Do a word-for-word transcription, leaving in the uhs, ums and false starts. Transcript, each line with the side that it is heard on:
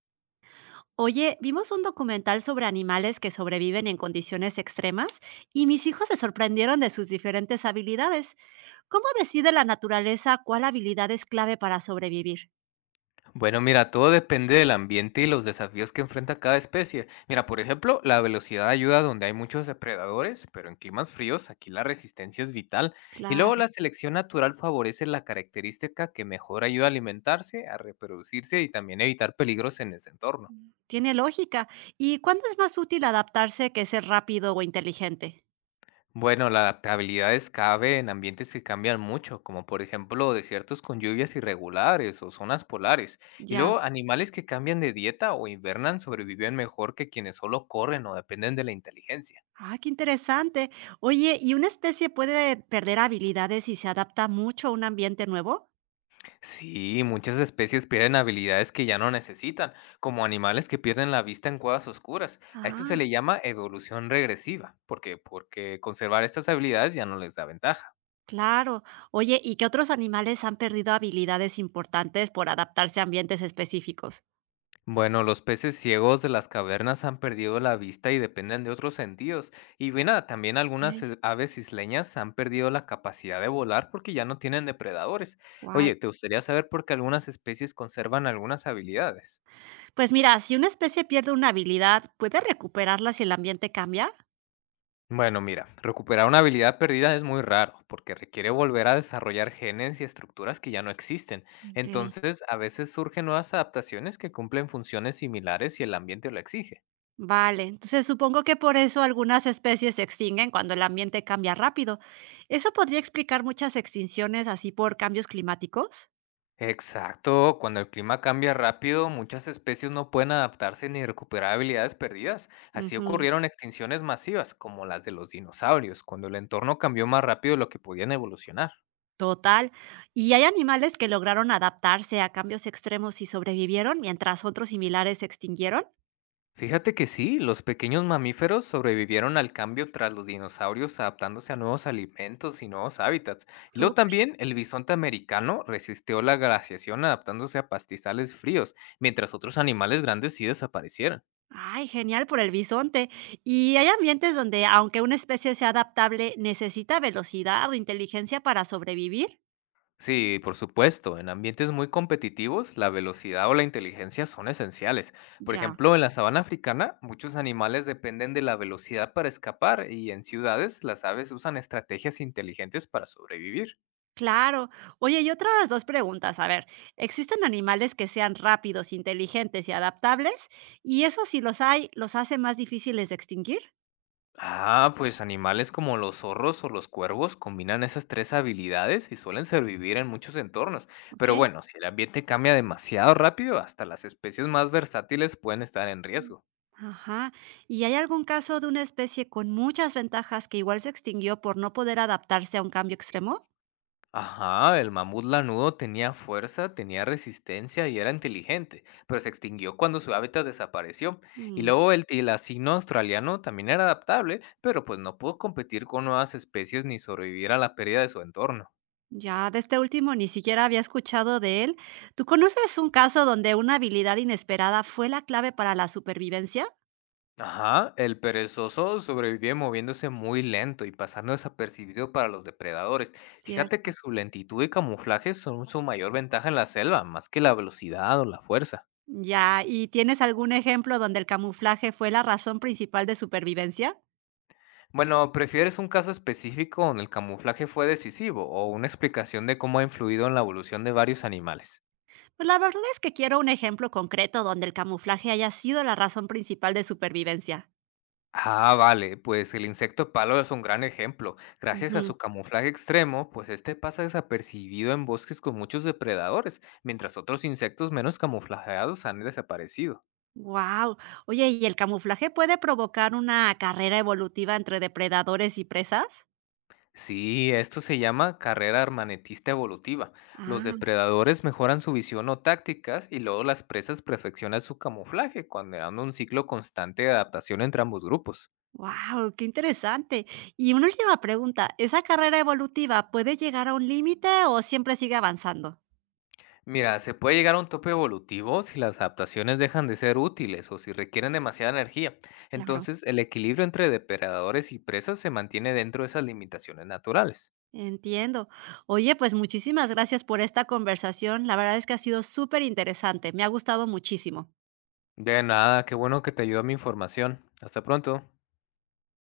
right: Oye, vimos un documental sobre animales que sobreviven en condiciones extremas y mis hijos se sorprendieron de sus diferentes habilidades. ¿Cómo decide la naturaleza cuál habilidad es clave para sobrevivir?
left: Bueno, mira, todo depende del ambiente y los desafíos que enfrenta cada especie. Mira, por ejemplo, la velocidad ayuda donde hay muchos depredadores, pero en climas fríos aquí la resistencia es vital. Y luego
right: Claro,
left: la selección natural favorece la característica que mejor ayuda a alimentarse, a reproducirse y también evitar peligros en ese entorno.
right: tiene lógica. ¿Y cuándo es más útil adaptarse que ser rápido o inteligente?
left: Bueno, la adaptabilidad es escape en ambientes que cambian mucho, como por ejemplo desiertos con lluvias irregulares o zonas polares. Y
right: Ya.
left: luego animales que cambian de dieta o invernan sobreviven mejor que quienes solo corren o dependen de la inteligencia.
right: Ah, qué interesante. Oye, ¿y una especie puede perder habilidades si se adapta mucho a un ambiente nuevo?
left: Sí, muchas especies pierden habilidades que ya no necesitan, como animales que pierden la vista en cuevas oscuras. A esto se
right: Ah.
left: le llama evolución regresiva, porque porque conservar estas habilidades ya no les da ventaja.
right: Claro. Oye, ¿y qué otros animales han perdido habilidades importantes por adaptarse a ambientes específicos?
left: Bueno, los peces ciegos de las cavernas han perdido la vista y dependen de otros sentidos. Y bueno, también algunas
right: Ey,
left: eh, aves isleñas han perdido la capacidad de volar porque ya no tienen depredadores.
right: guay.
left: Oye, ¿te gustaría saber por qué algunas especies conservan algunas habilidades?
right: Pues mira, si una especie pierde una habilidad, ¿puede recuperarla si el ambiente cambia?
left: Bueno, mira, recuperar una habilidad perdida es muy raro porque requiere volver a desarrollar genes y estructuras que ya no existen.
right: Okey.
left: Entonces, a veces surgen nuevas adaptaciones que cumplen funciones similares si el ambiente lo exige.
right: Vale, entonces supongo que por eso algunas especies se extinguen cuando el ambiente cambia rápido. ¿Eso podría explicar muchas extinciones así por cambios climáticos?
left: Exacto, cuando el clima cambia rápido, muchas especies no pueden adaptarse ni recuperar habilidades perdidas. Así
right: Ujú,
left: ocurrieron extinciones masivas, como las de los dinosaurios, cuando el entorno cambió más rápido de lo que podían evolucionar.
right: total. ¿Y hay animales que lograron adaptarse a cambios extremos y sobrevivieron mientras otros similares se extinguieron?
left: Fíjate que sí, los pequeños mamíferos sobrevivieron al cambio tras los dinosaurios adaptándose a nuevos alimentos y nuevos hábitats. Y luego también el bisonte americano resistió la glaciación adaptándose a pastizales fríos, mientras otros animales grandes sí desaparecieron.
right: Ay, genial por el bisonte. ¿Y hay ambientes donde, aunque una especie sea adaptable, necesita velocidad o inteligencia para sobrevivir?
left: Sí, por supuesto, en ambientes muy competitivos, la velocidad o la inteligencia son esenciales. Por
right: Ya,
left: ejemplo, en la sabana africana, muchos animales dependen de la velocidad para escapar y en ciudades las aves usan estrategias inteligentes para sobrevivir.
right: claro. Oye, y otras dos preguntas. A ver, ¿existen animales que sean rápidos, inteligentes y adaptables? Y eso, si los hay, los hace más difíciles de extinguir.
left: Ah, pues animales como los zorros o los cuervos combinan esas tres habilidades y suelen sobrevivir en muchos entornos.
right: Ok.
left: Pero bueno, si el ambiente cambia demasiado rápido, hasta las especies más versátiles pueden estar en
right: Mm.
left: riesgo.
right: Ajá. ¿Y hay algún caso de una especie con muchas ventajas que igual se extinguió por no poder adaptarse a un cambio extremo?
left: Ajá, el mamut lanudo tenía fuerza, tenía resistencia y era inteligente, pero se extinguió cuando su hábitat desapareció. Y luego el tilacino australiano también era adaptable, pero pues no pudo competir con nuevas especies ni sobrevivir a la pérdida de su entorno.
right: Ya, de este último ni siquiera había escuchado de él. ¿Tú conoces un caso donde una habilidad inesperada fue la clave para la supervivencia?
left: Ajá, el perezoso sobrevivió moviéndose muy lento y pasando desapercibido para los depredadores. Fíjate que
right: Cierto.
left: su lentitud y camuflaje son su mayor ventaja en la selva, más que la velocidad o la fuerza.
right: Ya, ¿y tienes algún ejemplo donde el camuflaje fue la razón principal de supervivencia?
left: Bueno, ¿prefieres un caso específico donde el camuflaje fue decisivo o una explicación de cómo ha influido en la evolución de varios animales?
right: Pues la verdad es que quiero un ejemplo concreto donde el camuflaje haya sido la razón principal de supervivencia.
left: Ah, vale, pues el insecto palo es un gran ejemplo. Gracias a su camuflaje extremo, pues este pasa desapercibido en bosques con muchos depredadores, mientras otros insectos menos camuflajeados han desaparecido.
right: Wow. Oye, ¿y el camuflaje puede provocar una carrera evolutiva entre depredadores y presas?
left: Sí, esto se llama carrera armanetista evolutiva. Los depredadores mejoran su visión o tácticas y luego las presas perfeccionan su camuflaje, generando un ciclo constante de adaptación entre ambos grupos.
right: Wow, qué interesante. Y una última pregunta, ¿esa carrera evolutiva puede llegar a un límite o siempre sigue avanzando?
left: Mira, se puede llegar a un tope evolutivo si las adaptaciones dejan de ser útiles o si requieren demasiada energía.
right: Claro,
left: Entonces, el equilibrio entre depredadores y presas se mantiene dentro de esas limitaciones naturales.
right: entiendo. Oye, pues muchísimas gracias por esta conversación. La verdad es que ha sido súper interesante. Me ha gustado muchísimo.
left: De nada, qué bueno que te ayudó mi información. Hasta pronto.